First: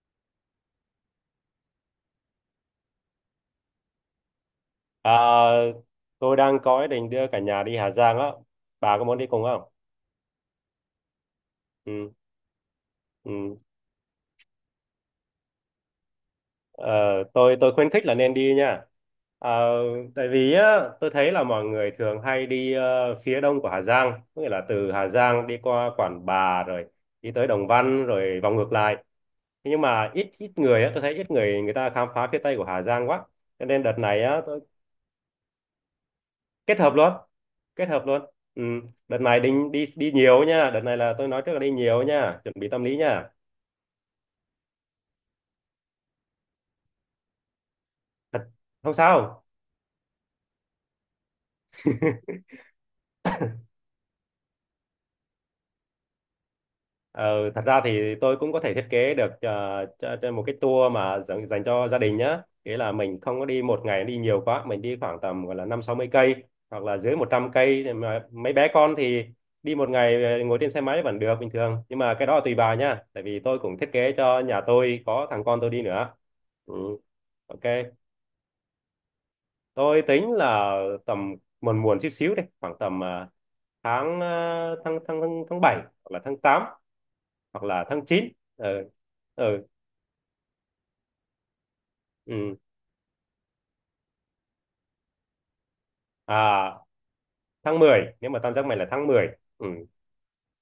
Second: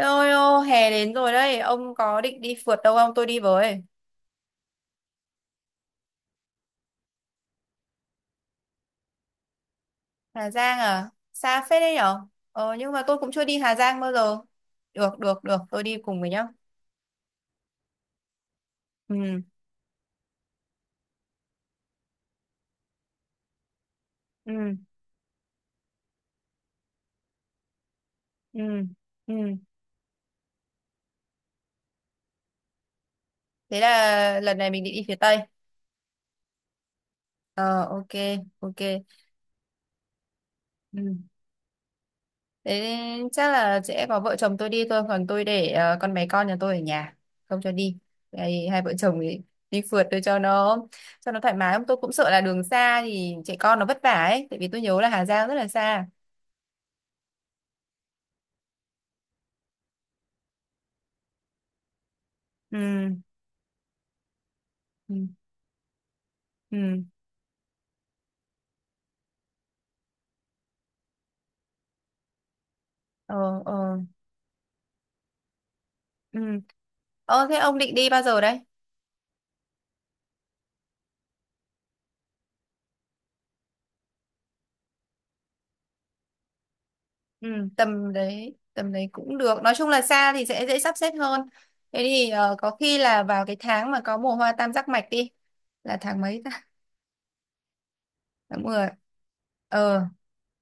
Ôi ô, hè đến rồi đấy, ông có định đi phượt đâu không? Tôi đi với. À, tôi đang có ý định đưa cả nhà đi Hà Giang á. Bà có muốn đi cùng không? Hà Giang à? Xa phết đấy Ừ, nhở? Ờ, nhưng mà tôi cũng chưa đi ừ. Hà Giang bao giờ. Được, được, được, tôi đi cùng với nhá. Ờ, tôi khuyến khích là nên đi nha. Ừ, Ờ, tại vì á, tôi thấy là mọi người thường hay đi phía đông của Hà Giang, có nghĩa là ừ, từ Hà Giang đi qua Quản Bạ rồi đi tới Đồng Văn rồi vòng ngược ừ, lại. ừ. Thế nhưng mà ít ít người á, tôi thấy ít người người ta khám phá phía tây của Hà Giang quá. Cho Thế nên đợt này là á, lần tôi này mình định đi phía Tây. kết hợp luôn Ờ, kết hợp ok, luôn. Ừ. ok. Đợt này định đi đi nhiều nha, đợt này Ừ. là tôi nói trước là đi nhiều nha, chuẩn bị tâm Thế lý nha. chắc là sẽ có vợ chồng tôi đi thôi, còn tôi để con bé con nhà tôi ở nhà, không cho đi. Thật Đây, hai vợ không chồng thì sao. đi phượt, tôi cho nó thoải mái. Tôi cũng sợ là đường xa thì trẻ con nó vất vả ấy, tại vì tôi nhớ là Hà Giang rất là xa. Ờ, thật ra thì tôi cũng có thể thiết kế được cho một cái tour mà dành cho gia đình nhá, nghĩa là Ừ, mình không có đi một ngày đi nhiều quá, mình đi ừ, khoảng tầm gọi là 50-60 cây, hoặc là ừ. dưới 100 cây, để mà mấy bé con thì đi một ngày ngồi trên xe máy vẫn được bình thường. Nhưng mà cái đó là tùy bà nha, tại vì tôi Ờ, cũng thiết ờ. kế cho nhà tôi có thằng con tôi đi nữa. Ừ. Ừ, Ờ, thế ok. ông định đi bao giờ đấy? Tôi tính là tầm muộn muộn chút xíu, đi khoảng tầm tháng ờ, tháng tháng tháng tháng bảy hoặc là tháng 8, Ừ, hoặc là tháng chín Ừ tầm đấy cũng được, ừ nói chung là xa thì sẽ dễ sắp xếp hơn. Thế thì ừ. có khi là vào cái tháng mà có mùa hoa tam giác mạch đi, là tháng mấy ta? À, tháng 10, nếu mà tam Tháng giác mày là 10. tháng 10. Ừ. Ờ,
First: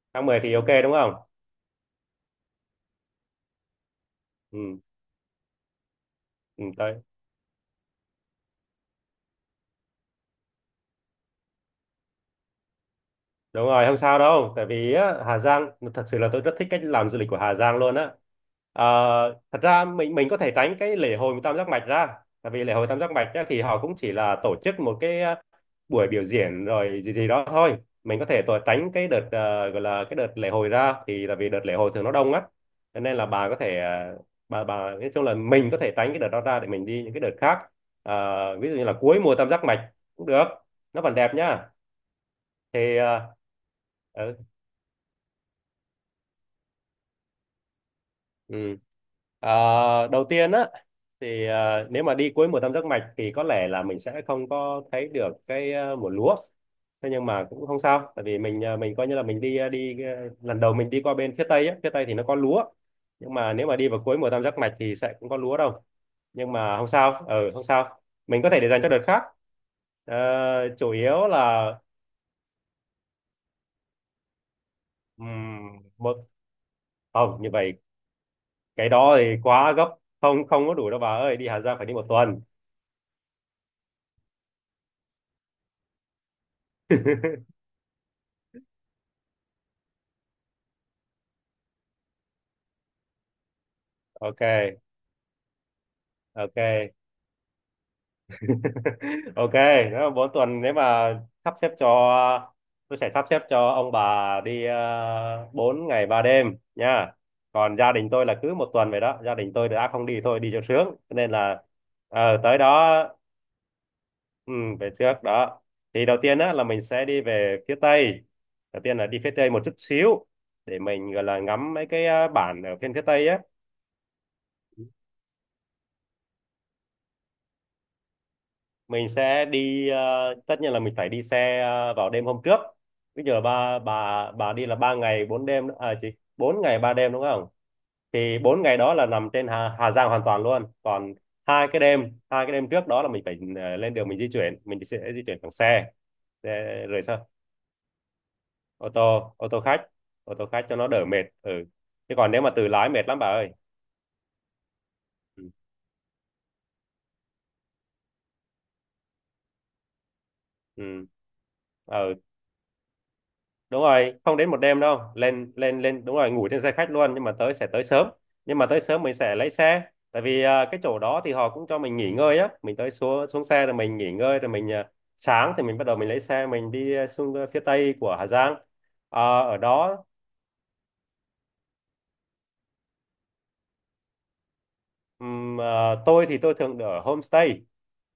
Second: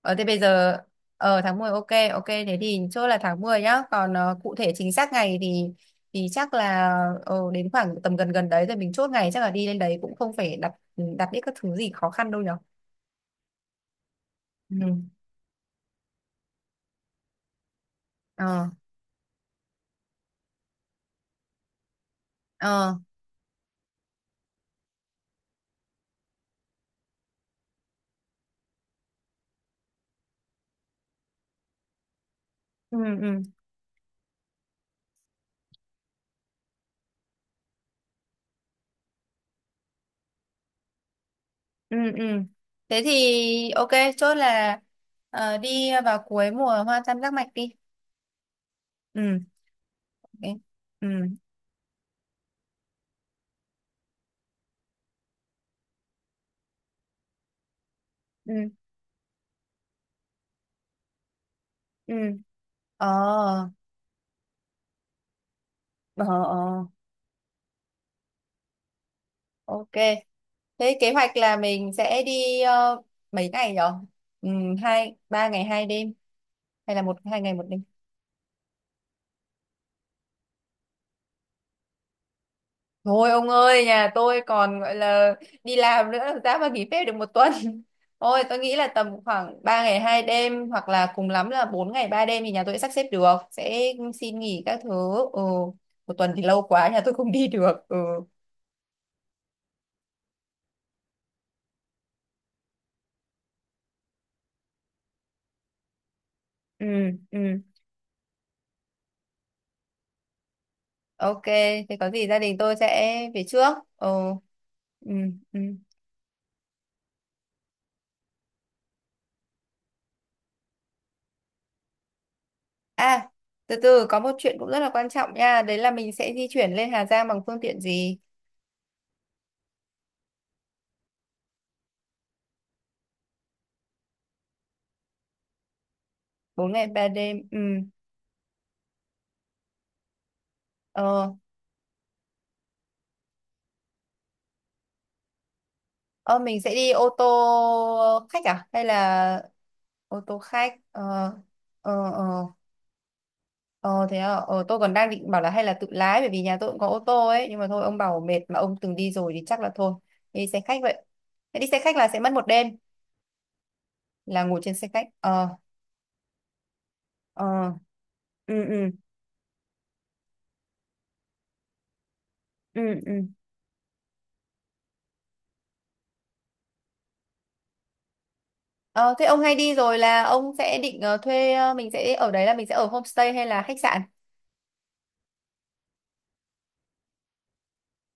ờ, thế tháng bây mười thì ok giờ, đúng không? ờ tháng 10 ok. Ok, thế thì chốt là tháng 10 nhá, còn cụ thể Ừ. chính xác ngày thì chắc Ừ là đấy. Đến khoảng tầm gần gần đấy rồi mình chốt ngày. Chắc là đi lên đấy cũng không phải đặt, ừ, đặt những các thứ gì khó khăn đâu nhở. Đúng rồi, không sao đâu, tại vì Ừ. á, Hà Giang thật sự là tôi rất thích cách làm du lịch của Hà Giang luôn á. Ờ, Ờ, thật ra mình có thể tránh cái lễ hội tam giác mạch ra, tại vì lễ hội ờ. tam giác mạch á, thì họ cũng chỉ là tổ chức một cái buổi biểu diễn rồi gì gì đó thôi. Mình có thể tránh cái đợt gọi là cái đợt lễ hội ra, thì là vì đợt lễ hội thường nó đông á, Ừ, cho nên là ừ, bà có thể bà nói chung là mình có thể tránh cái đợt đó ra để mình đi những cái đợt khác. Ờ, ví dụ như là cuối mùa tam giác mạch cũng được, nó vẫn đẹp nhá. ừ, ừ. Thì Thế ờ, thì ok, chốt ừ, là đi vào cuối mùa hoa tam giác mạch đi. Ừ. Ừ, Ờ, đầu tiên ok. á, Ừ, thì ờ, nếu mà đi cuối mùa tam giác mạch thì có lẽ là mình sẽ không có thấy được cái mùa lúa. Thế nhưng mà cũng không sao, tại vì mình ừ, ờ, mình coi như là mình đi lần đầu mình đi qua bên phía tây á, phía tây ừ. thì nó có lúa, Ờ, nhưng mà nếu mà đi vào cuối mùa tam giác mạch thì sẽ cũng có lúa đâu. ờ, Nhưng mà ờ. không sao, ừ, không sao, mình có thể để dành cho đợt khác. Ok. Ờ, chủ Thế kế yếu hoạch là là mình sẽ đi mấy ngày nhở? Ừ, hai ba ngày hai đêm, một hay là một hai không như ngày một vậy, đêm? cái đó thì quá gấp, không không có đủ đâu bà ơi, đi Hà Giang phải đi 1 tuần. Thôi ông ơi, nhà tôi còn gọi là đi làm nữa, làm sao mà nghỉ phép được một tuần. Ôi, tôi nghĩ là tầm khoảng 3 ngày 2 đêm hoặc là cùng lắm là 4 ngày 3 đêm thì nhà tôi sẽ sắp xếp được, sẽ xin Ok. nghỉ các thứ. Ừ, một tuần thì lâu quá, Ok. nhà tôi không đi được. Ừ. Ok. Nếu mà mỗi tuần, nếu mà sắp xếp cho tôi sẽ sắp xếp cho ông bà đi 4 ngày ba đêm Ừ, nha. ừ. Còn gia đình tôi là cứ 1 tuần vậy đó, gia đình tôi đã không đi thôi, đi cho sướng. Cho nên Ok, là thế có gì gia ờ, đình tới tôi đó, sẽ về trước. Ừ. ừ, về Ừ, trước ừ. đó. Thì đầu tiên á, là mình sẽ đi về phía Tây, đầu tiên là đi phía Tây một chút xíu để mình gọi là ngắm mấy cái bản ở phía phía Tây À, á. từ từ, có một chuyện cũng rất là quan trọng nha, đấy là mình sẽ di chuyển lên Hà Giang bằng phương tiện gì? Mình sẽ đi tất nhiên là mình phải đi xe vào đêm hôm trước. Bây giờ ba bà đi là 3 ngày 4 đêm à chị? bốn 4 ngày ngày ba 3 đêm đúng đêm. không? Ừ. Thì 4 ngày đó là nằm trên Hà Giang hoàn toàn luôn, còn Ờ, hai cái đêm trước đó là mình phải lên đường, mình di chuyển, mình sẽ di chuyển bằng xe. ờ, mình sẽ đi Rồi ô sao, tô khách à, hay ô tô là ô tô khách. ô Ô tô tô khách khách? cho nó Ờ, đỡ mệt, ừ. ờ, Chứ còn nếu ờ, mà tự lái mệt lắm bà ơi. ờ, thế à? Ờ, tôi còn đang định bảo Ừ là hay là tự lái, bởi vì nhà tôi cũng có ô tô ấy, nhưng mà thôi ông bảo mệt, mà ông từng đi rồi thì chắc là thôi. Đi xe khách vậy. ừ. Thế đi xe khách là Ừ. sẽ mất một đêm, Đúng rồi, không là đến một ngủ trên đêm xe đâu, khách. lên Ờ, lên lên đúng rồi, ngủ trên xe khách luôn, nhưng mà ờ, tới sẽ tới sớm. ừ, Nhưng mà tới ừ, sớm mình sẽ lấy xe, tại vì à, cái chỗ đó thì họ cũng cho mình nghỉ ngơi á, mình ừ, tới ừ. xuống xuống xe rồi mình nghỉ ngơi, rồi mình à, sáng thì mình bắt đầu mình lấy xe mình đi à, xuống à, phía tây của Hà Giang. Ờ, À, thế ông hay ở đi rồi đó là ông sẽ định thuê, ờ, mình sẽ ở đấy là mình sẽ ở homestay hay là khách sạn? À, tôi thường ở homestay,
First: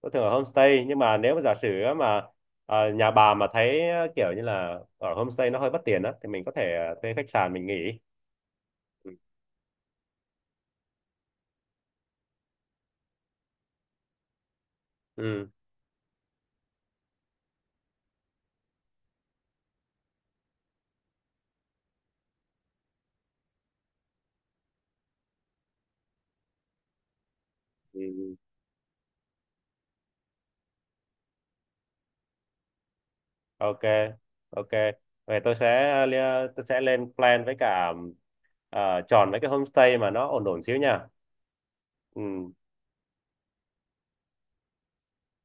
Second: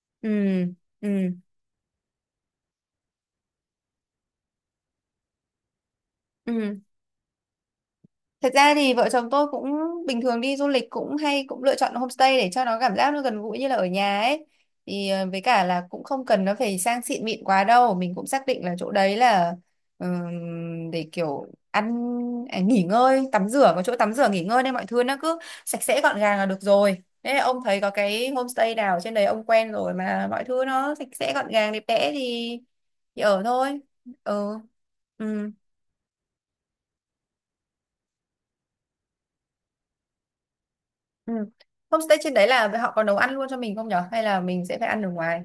tôi thường Ừ, ở homestay. Nhưng mà ừ, nếu mà giả sử á mà à, nhà bà mà thấy à, kiểu như là ở homestay nó hơi bất tiện á, thì mình có thể ừ. à, thuê khách sạn mình nghỉ. Thật ra thì vợ Ừ. chồng tôi cũng bình thường đi du lịch cũng hay cũng lựa chọn homestay để cho nó cảm giác nó gần gũi như là ở nhà ấy. Thì với Ừ. cả là cũng không cần nó phải sang xịn mịn quá đâu, mình cũng xác định là chỗ đấy là, để kiểu ăn, à, nghỉ ngơi, tắm rửa, có chỗ tắm rửa nghỉ ngơi, nên mọi thứ nó cứ sạch sẽ gọn gàng là được rồi. Thế ông thấy có cái Ừ. homestay nào trên đấy ông quen rồi mà mọi thứ nó sạch sẽ gọn gàng đẹp đẽ thì ở thôi. Ok. Ừ. Ok, vậy Ừ. Tôi sẽ lên plan, với cả ờ, chọn mấy cái homestay mà nó ổn ổn xíu nha. Ừ. Homestay trên đấy Ừ. là họ có nấu ăn luôn cho mình không nhở? Hay là mình sẽ phải ăn ở ngoài?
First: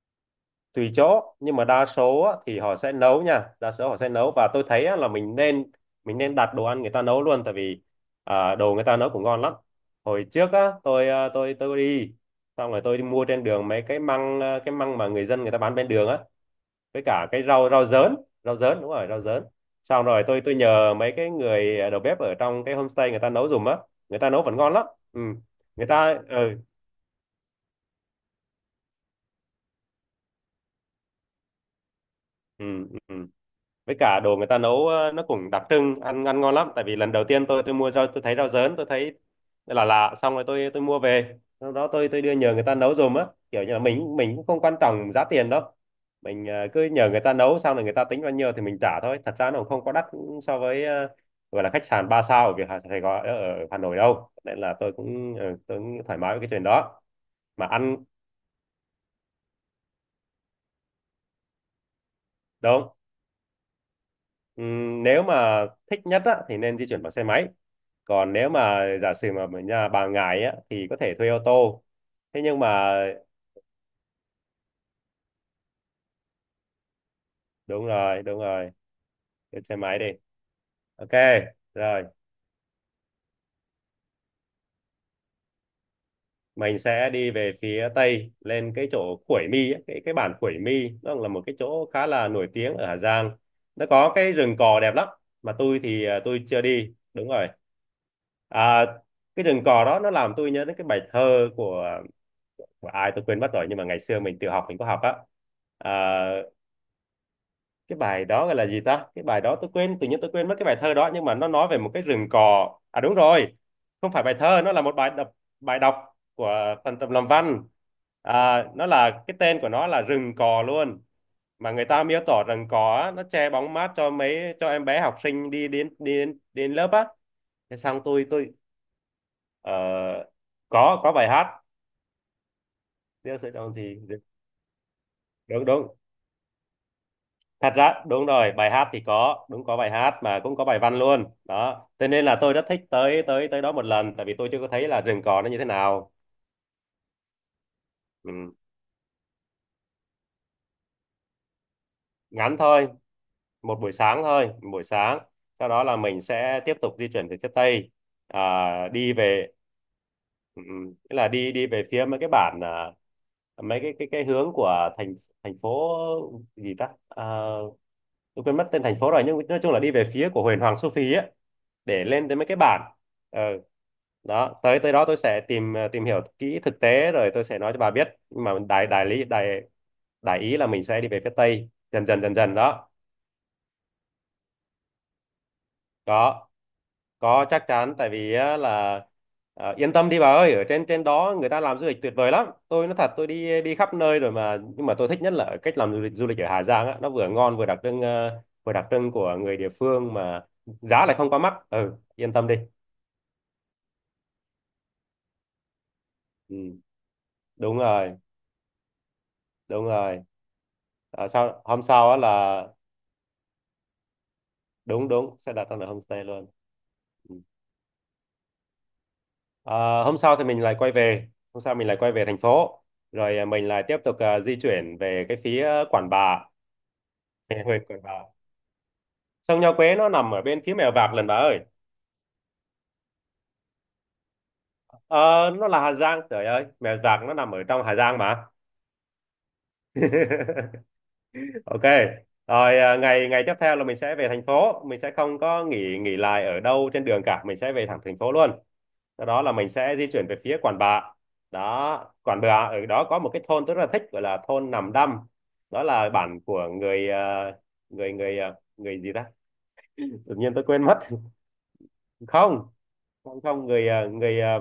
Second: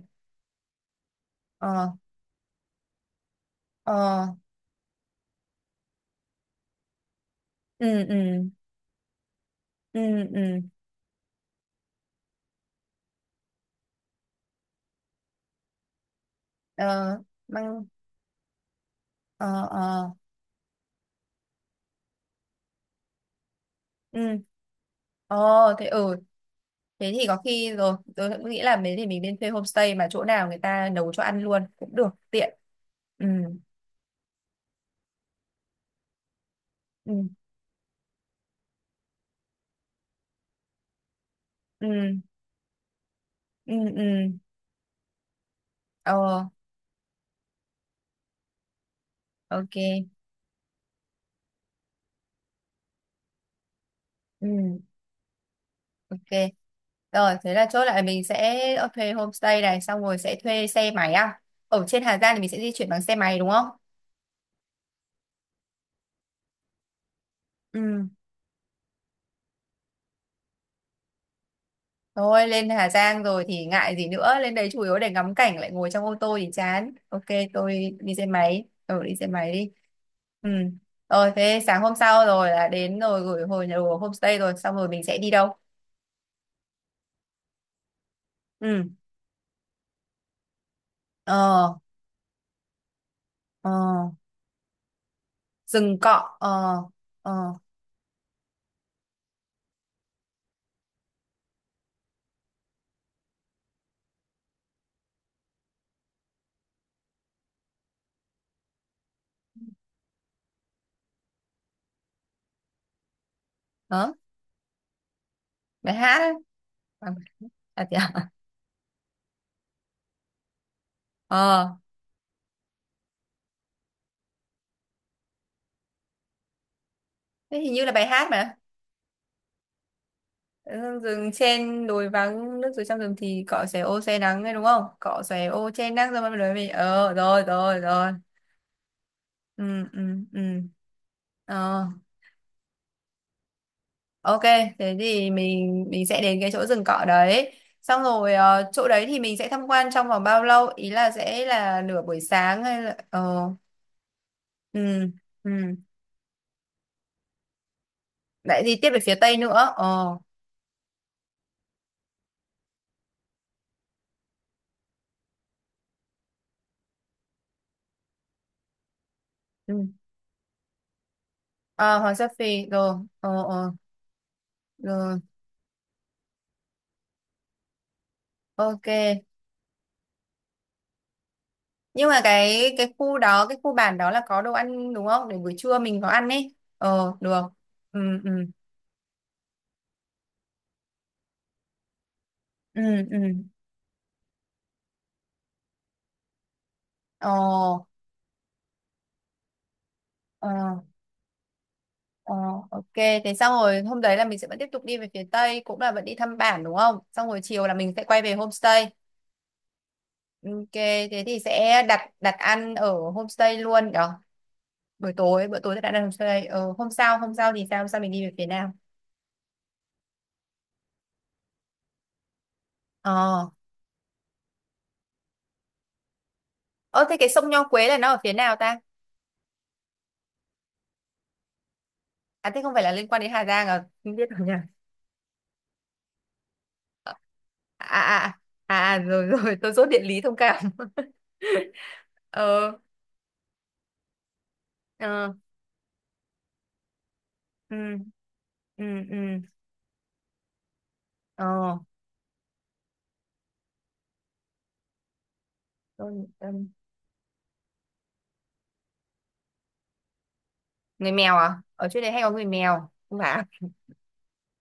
Tùy chỗ, nhưng mà đa Ờ, số á, thì họ sẽ nấu nha, đa số họ sẽ ờ, nấu. Và tôi thấy á, là mình nên đặt đồ ăn người ta nấu luôn, tại vì ừ, ừ, à, đồ người ta nấu cũng ngon lắm. ừ, Hồi trước ừ, á tôi à, tôi đi xong rồi tôi đi mua trên đường mấy cái măng, à, cái măng mà người dân người ta bán bên đường á, với ờ, cả cái rau mang, rau dớn, rau dớn đúng rồi, rau dớn. ờ, Xong ờ, rồi tôi nhờ mấy cái người đầu bếp ở trong cái homestay người ta nấu giùm á, người ta ừ, nấu vẫn ngon lắm. Ừ. ờ, thế Người ừ, ta ừ. thế thì có khi rồi, tôi cũng nghĩ là mấy thì mình nên thuê homestay mà chỗ nào người ta nấu cho ăn luôn cũng được, tiện. Ừ. Ừ, Ừ. Với cả đồ người ta nấu ờ, nó cũng đặc trưng, ăn ăn ngon lắm, tại vì lần ừ, đầu tiên tôi mua rau, tôi thấy rau dớn, tôi thấy là lạ. Xong rồi tôi mua về, sau đó tôi ừ, tôi đưa nhờ người ta nấu giùm á, kiểu như ừ, là mình ừ, mình cũng không quan trọng giá tiền đâu. Mình ờ, ờ, cứ nhờ người ta nấu xong rồi người ta tính bao nhiêu thì mình trả thôi, thật ra nó cũng không có đắt ok, so với gọi là khách sạn 3 sao ở Việt Hà Sài Gòn ở Hà Nội đâu, nên là ừ. tôi cũng ờ, tôi cũng thoải mái Ok, với cái chuyện đó. rồi thế là Mà chốt ăn lại mình sẽ thuê homestay này, xong rồi sẽ thuê xe máy à, ở trên Hà Giang thì mình sẽ di đúng. chuyển bằng xe máy đúng không? Nếu mà thích nhất á, thì nên di chuyển bằng xe máy. Ừ. Còn nếu mà giả sử mà ở nhà bà ngại á, thì có thể thuê ô tô. Thế Thôi nhưng lên Hà mà Giang rồi thì ngại gì nữa, lên đấy chủ yếu để ngắm cảnh, lại ngồi trong ô tô thì chán. Ok, đúng tôi đi rồi, xe đúng máy, rồi, ừ đi xe máy thuê đi. xe máy đi. Ừ, Ok. rồi thế sáng hôm Rồi sau rồi là đến rồi gửi hồi nhà đồ homestay rồi, xong rồi mình sẽ đi đâu? mình sẽ đi về phía tây, lên Ừ. cái chỗ Khuổi Mi ấy, cái bản Khuổi Mi nó là một cái Ờ, chỗ khá là nổi tiếng ở Hà Giang. ờ, Nó có cái rừng cò đẹp lắm, mà tôi rừng thì à, cọ, tôi chưa ờ, đi đúng rồi. ờ, À, cái rừng cò đó nó làm tôi nhớ đến cái bài thơ của ai tôi quên mất rồi, nhưng mà ngày xưa mình tự học mình có học á. À, cái bài đó gọi là gì ta, cái bài đó tôi quên, tự nhiên tôi quên mất cái bài thơ đó, nhưng mà nó nói về một cái rừng cỏ à, đúng rồi hả, không phải bài thơ, nó là một bài đọc, bài bài đọc hát ấy. của phần tập À, làm văn. à, thế à? À, nó là cái tên của nó là rừng cò luôn, Ờ. mà người ta miêu tả rừng cò á, nó che bóng mát cho mấy cho em bé học sinh đi đến lớp á. Thế hình Thế như là xong bài tôi hát tôi mà, ờ, ừ, có bài rừng hát. trên đồi vắng nước dưới trong rừng Nếu thì sẽ cỏ chọn xẻ ô thì che nắng đấy đúng không, cỏ xẻ đúng ô đúng, che nắng, rồi bắt đầu mình ờ, rồi thật rồi ra rồi. đúng rồi, bài hát thì có, Ừ, đúng có bài ừ, hát ừ, mà cũng có bài văn luôn ờ, đó, cho nên là tôi rất thích tới tới tới đó một lần, tại vì ok. tôi chưa có thấy Thế là rừng thì cò nó như thế mình nào. sẽ đến cái chỗ rừng cỏ đấy, xong rồi Ừ. Chỗ đấy thì mình sẽ tham quan trong vòng bao lâu, ý là sẽ là nửa buổi Ngắn sáng hay thôi, là ờ. một buổi sáng thôi, một buổi Ừ, sáng. ừ. Sau đó là mình sẽ tiếp tục di chuyển về phía tây, Lại đi à, tiếp về đi phía tây về nữa, ờ. ừ, ừ. Tức là đi đi về phía mấy cái bản, à, mấy cái hướng của thành thành phố gì ta, à, tôi quên mất tên thành phố rồi, nhưng nói chung là Ừ. đi về phía của Huyền Hoàng Su Phi ấy À, để Hoàng Sa lên tới mấy cái Phi bản. rồi, Ừ. ờ, ờ. Đó, tới tới đó tôi Rồi, sẽ tìm tìm hiểu kỹ thực tế rồi tôi sẽ nói cho bà biết, nhưng mà ok. đại đại lý đại đại ý là mình sẽ đi về phía tây dần Nhưng mà dần dần dần cái đó. cái khu đó, cái khu bản đó là có đồ ăn đúng không, để buổi trưa mình có ăn có ấy, ờ, được. có, chắc chắn, Ừ, tại ừ, vì á, là yên tâm đi bà ơi, ở trên trên đó người ta làm du lịch tuyệt vời lắm. ừ, Tôi nói thật, ừ, tôi đi đi khắp nơi rồi mà, nhưng mà tôi thích nhất là ở cách làm du lịch ở Hà Giang á, nó vừa ờ, ngon vừa đặc trưng, vừa đặc trưng của người địa phương mà ờ, giá lại không quá mắc. Ừ, yên ờ, tâm đi. ok. Thế xong rồi hôm đấy là mình sẽ vẫn tiếp tục đi về phía tây, cũng là vẫn đi thăm bản đúng Ừ, không, xong rồi chiều là đúng mình sẽ rồi, quay về homestay. đúng rồi. Ok, thế Ờ, thì Sau hôm sẽ đặt sau á đặt là ăn ở homestay luôn đó. đúng Buổi đúng tối sẽ bữa đặt tối ra sẽ là đặt ăn ở homestay homestay. luôn. Ờ, hôm Ừ. sau thì sao, hôm sau mình đi về phía nào? Ờ, Hôm sau thì mình lại quay về, hôm sau mình lại quay về thành phố, rồi Ờ, mình lại tiếp tục di chuyển về cái phía Quản Bạ, ờ, thế cái sông về Nho huyện Quế là Quản nó Bạ. ở phía nào ta? Sông Nho Quế nó nằm ở bên phía Mèo Vạc lần bà ơi. À, thế không phải là liên quan đến Hà Giang à, không biết nhỉ. Ờ, nó là Hà Giang, trời ơi, Mèo Vạc nó nằm ở trong À, Hà Giang à, mà. à, à, rồi rồi tôi dốt địa lý thông cảm. Ok, Ờ, rồi ngày ngày tiếp theo là mình sẽ về thành phố, mình sẽ ờ, không có nghỉ nghỉ lại ở đâu trên đường cả, mình sẽ về ừ, thẳng thành phố luôn. ừ, ừ, Sau đó là mình sẽ di chuyển về phía Quản Bạ. ờ, Đó, Quản Bạ, ở đó có một cái thôn tôi rất là thích, gọi là thôn Nằm Đăm. Đó là tôi, bản của tôi- người người người ờ, người gì ta? Tự nhiên tôi quên mất. người mèo à, ở chỗ đấy hay có người Không, mèo, không phải không à? không người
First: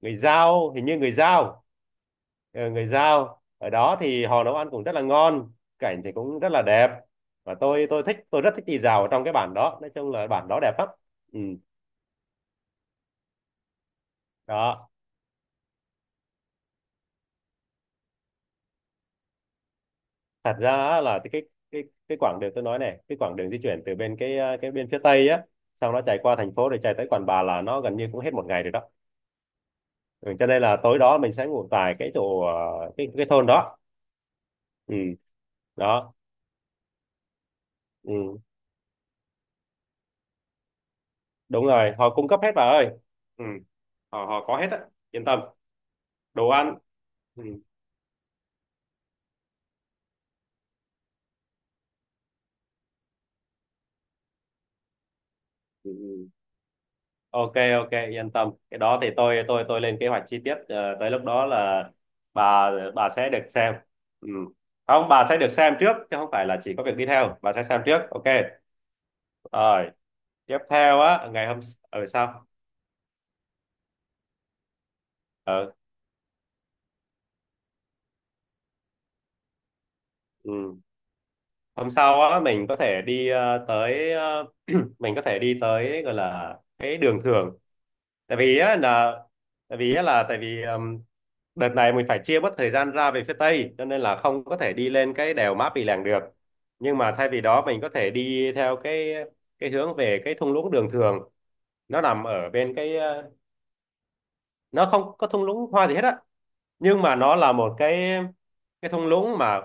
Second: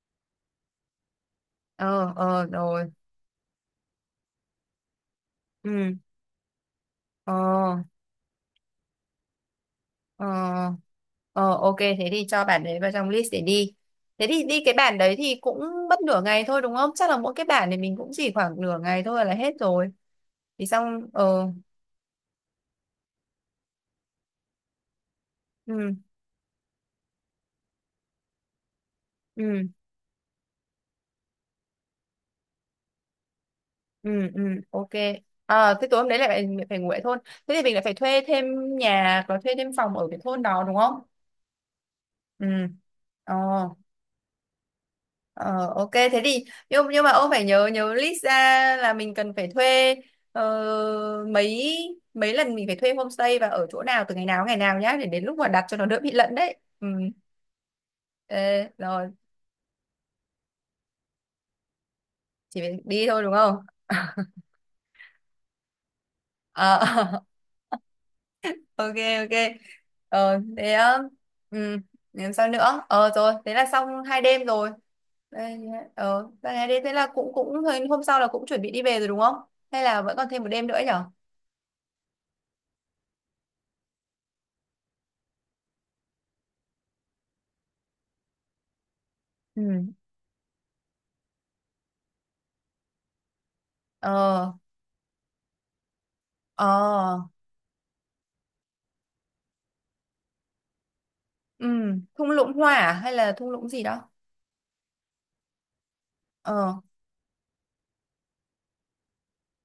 người Dao, hình như người Dao. Ờ, ờ, Ờ, người rồi, Dao. Ở đó thì họ nấu ăn cũng rất là ngon, ừ, cảnh thì cũng rất là đẹp. ờ, Và tôi rất thích đi dạo ở trong cái bản đó, nói chung là bản đó đẹp ờ, lắm. Ừ. ờ, ok, thế thì cho bản đấy vào trong list để đi. Thế thì đi cái Đó, bản đấy thì cũng mất nửa ngày thôi đúng không, chắc là mỗi cái bản này mình cũng chỉ khoảng nửa ngày thôi là hết rồi, thật thì ra á xong là ờ. Cái quãng đường tôi nói này, cái quãng đường di chuyển từ bên cái cái bên phía tây á, Ừ, xong nó chạy qua thành phố rồi chạy tới Quản Bạ là nó gần như cũng hết một ngày rồi đó. ừ, Ừ, cho nên là tối đó mình sẽ ngủ tại cái chỗ cái thôn đó. ừ, ừ, ok. Ừ, À, thế tối hôm đó. đấy lại phải ngủ ở thôn. Thế thì mình lại phải thuê Ừ, thêm nhà và thuê thêm phòng ở cái thôn đó đúng không? đúng rồi, họ cung cấp Ừ, hết bà ơi. ờ, Ừ, họ họ có hết á, yên tâm, ờ, ok, thế thì, đồ ăn. nhưng mà ông phải Ừ, nhớ nhớ list ra là mình cần phải thuê, ờ, mấy mấy lần mình phải thuê homestay, và ở chỗ nào từ ngày nào nhá, để đến lúc mà đặt cho nó ừ, đỡ bị ừ. lẫn đấy. Ừ. Ok, ok, yên tâm. Ê, Cái đó thì rồi tôi tôi lên kế hoạch chi tiết, tới lúc đó là chỉ bà phải đi bà thôi sẽ đúng được không? xem. Ừ. Không, bà sẽ được xem trước chứ không phải là chỉ Ờ, có việc đi theo, bà sẽ xem trước, ok, ok, ok. rồi. Ờ, Tiếp thế theo ờ, á, ngày hôm ừ, ở làm sao sau nữa, ờ rồi thế là xong hai đêm rồi. Đây, ờ, ờ vậy hai đêm thế là cũng cũng hôm sau là cũng chuẩn bị đi về rồi đúng không, hay là vẫn còn thêm một đêm ừ. nữa nhở? Hôm sau á mình có thể đi mình có thể đi tới, gọi là cái đường thường. tại vì á là Ừ. Tại vì đợt này mình phải chia bớt thời gian ra về phía Tây cho nên là không Ờ, có thể đi lên cái đèo Mã Pì Lèng được, ờ, nhưng mà thay vì đó mình có thể đi theo cái hướng về cái thung lũng Đường Thường. ừ. Nó nằm Thung ở lũng bên hoa à, cái hay là thung lũng gì đó? nó không có thung lũng hoa gì hết á, Ờ, nhưng mà nó là một cái thung lũng mà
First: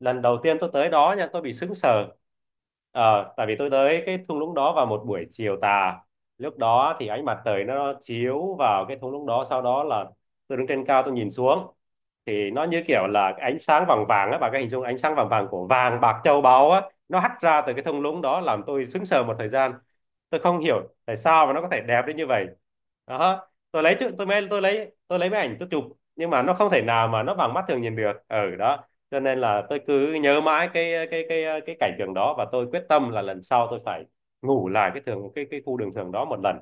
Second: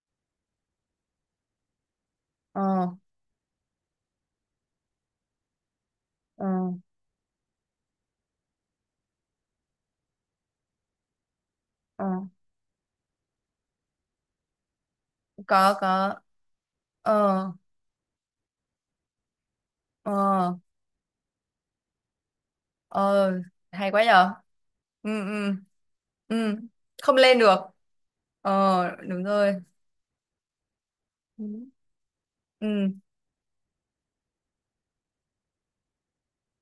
lần đầu tiên tôi tới đó nha, tôi bị sững sờ. ờ, Ờ, tại vì tôi tới cái thung lũng đó vào một buổi chiều tà, ờ, lúc đó thì ánh mặt trời nó chiếu vào cái thung lũng đó, sau đó là tôi đứng trên cao tôi nhìn xuống ờ, thì nó như kiểu là cái ánh sáng vàng vàng á. Bà có hình dung ánh sáng vàng vàng của có vàng có bạc châu báu á, nó hắt ờ, ra từ cái thung lũng đó làm tôi sững sờ một thời gian. ờ, Tôi không hiểu tại sao mà nó có thể đẹp đến như vậy. ờ, Đó, tôi hay lấy quá chữ tôi nhở. mới Ừ, tôi lấy máy ừ, ảnh tôi chụp, nhưng mà nó ừ, không thể nào không mà nó lên bằng được, mắt thường nhìn được ở ờ đó. Cho đúng nên rồi. là tôi cứ nhớ mãi cái cái Ừ. cái cái cảnh tượng đó, và tôi quyết Ừ. tâm là lần sau tôi phải ngủ lại cái khu đường thường đó một lần.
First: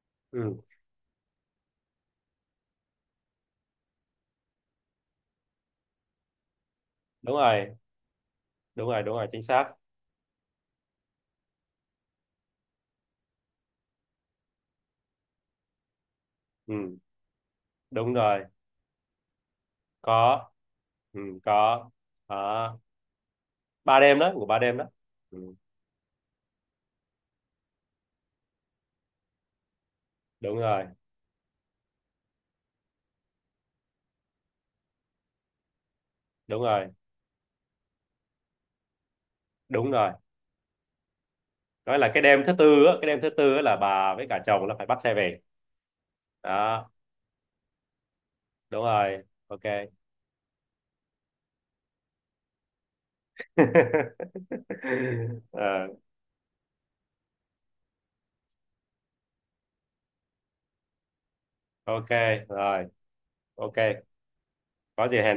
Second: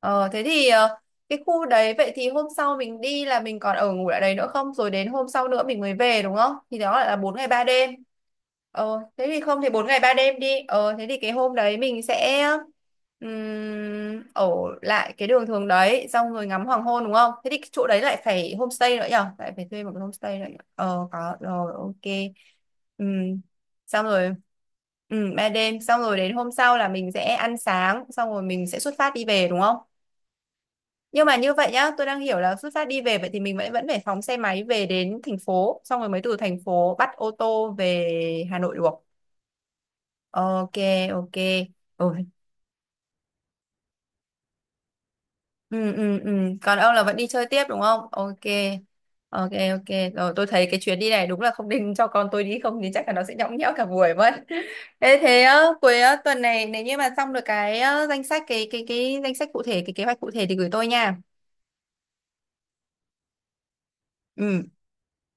Ờ thế Ừ, thì cái khu đấy, vậy thì hôm sau mình đi là mình còn ở ngủ lại đấy nữa không? Rồi đến hôm sau nữa mình mới về đúng không? Thì đó lại là bốn đúng ngày 3 rồi, đêm. đúng Ờ rồi, đúng thế rồi, thì chính không thì xác. 4 ngày 3 đêm đi. Ờ thế thì cái hôm đấy mình sẽ ở lại cái đường thường đấy xong rồi ngắm hoàng Ừ, hôn đúng không? Thế thì cái chỗ đấy đúng lại rồi. phải homestay nữa nhở? Lại phải thuê một cái homestay nữa. Có, Nhở? Ờ ừ, có rồi, có. ok. Đó. Ừm, Ba xong đêm đó, rồi. ngủ ba đêm đó. Ừ, ba Ừ. đêm xong rồi, đến hôm sau là mình sẽ ăn sáng xong rồi mình sẽ xuất phát đi về đúng không? Đúng rồi, Nhưng mà như vậy nhá, tôi đang hiểu là xuất phát đi về, vậy thì mình vẫn vẫn phải phóng xe máy về đến thành phố, xong rồi mới từ thành đúng rồi, phố bắt ô tô về Hà Nội được. đúng rồi. Ok, ok. Nói là Ôi, cái đêm thứ tư á, là bà với cả chồng là phải bắt xe về ừ, ừ, ừ. Còn đó. ông là vẫn đi chơi tiếp đúng không, ok. Đúng rồi, Ok, ok. ok, rồi tôi thấy cái chuyến đi này đúng là không định cho con tôi đi, không thì chắc là nó sẽ nhõng nhẽo cả buổi mất. Thế thế á, Ờ, cuối á, tuần này nếu như mà xong được danh sách, cái danh sách cụ thể, cái kế hoạch cụ thể thì gửi tôi nha. ok, rồi, ok, Ừ. có gì hẹn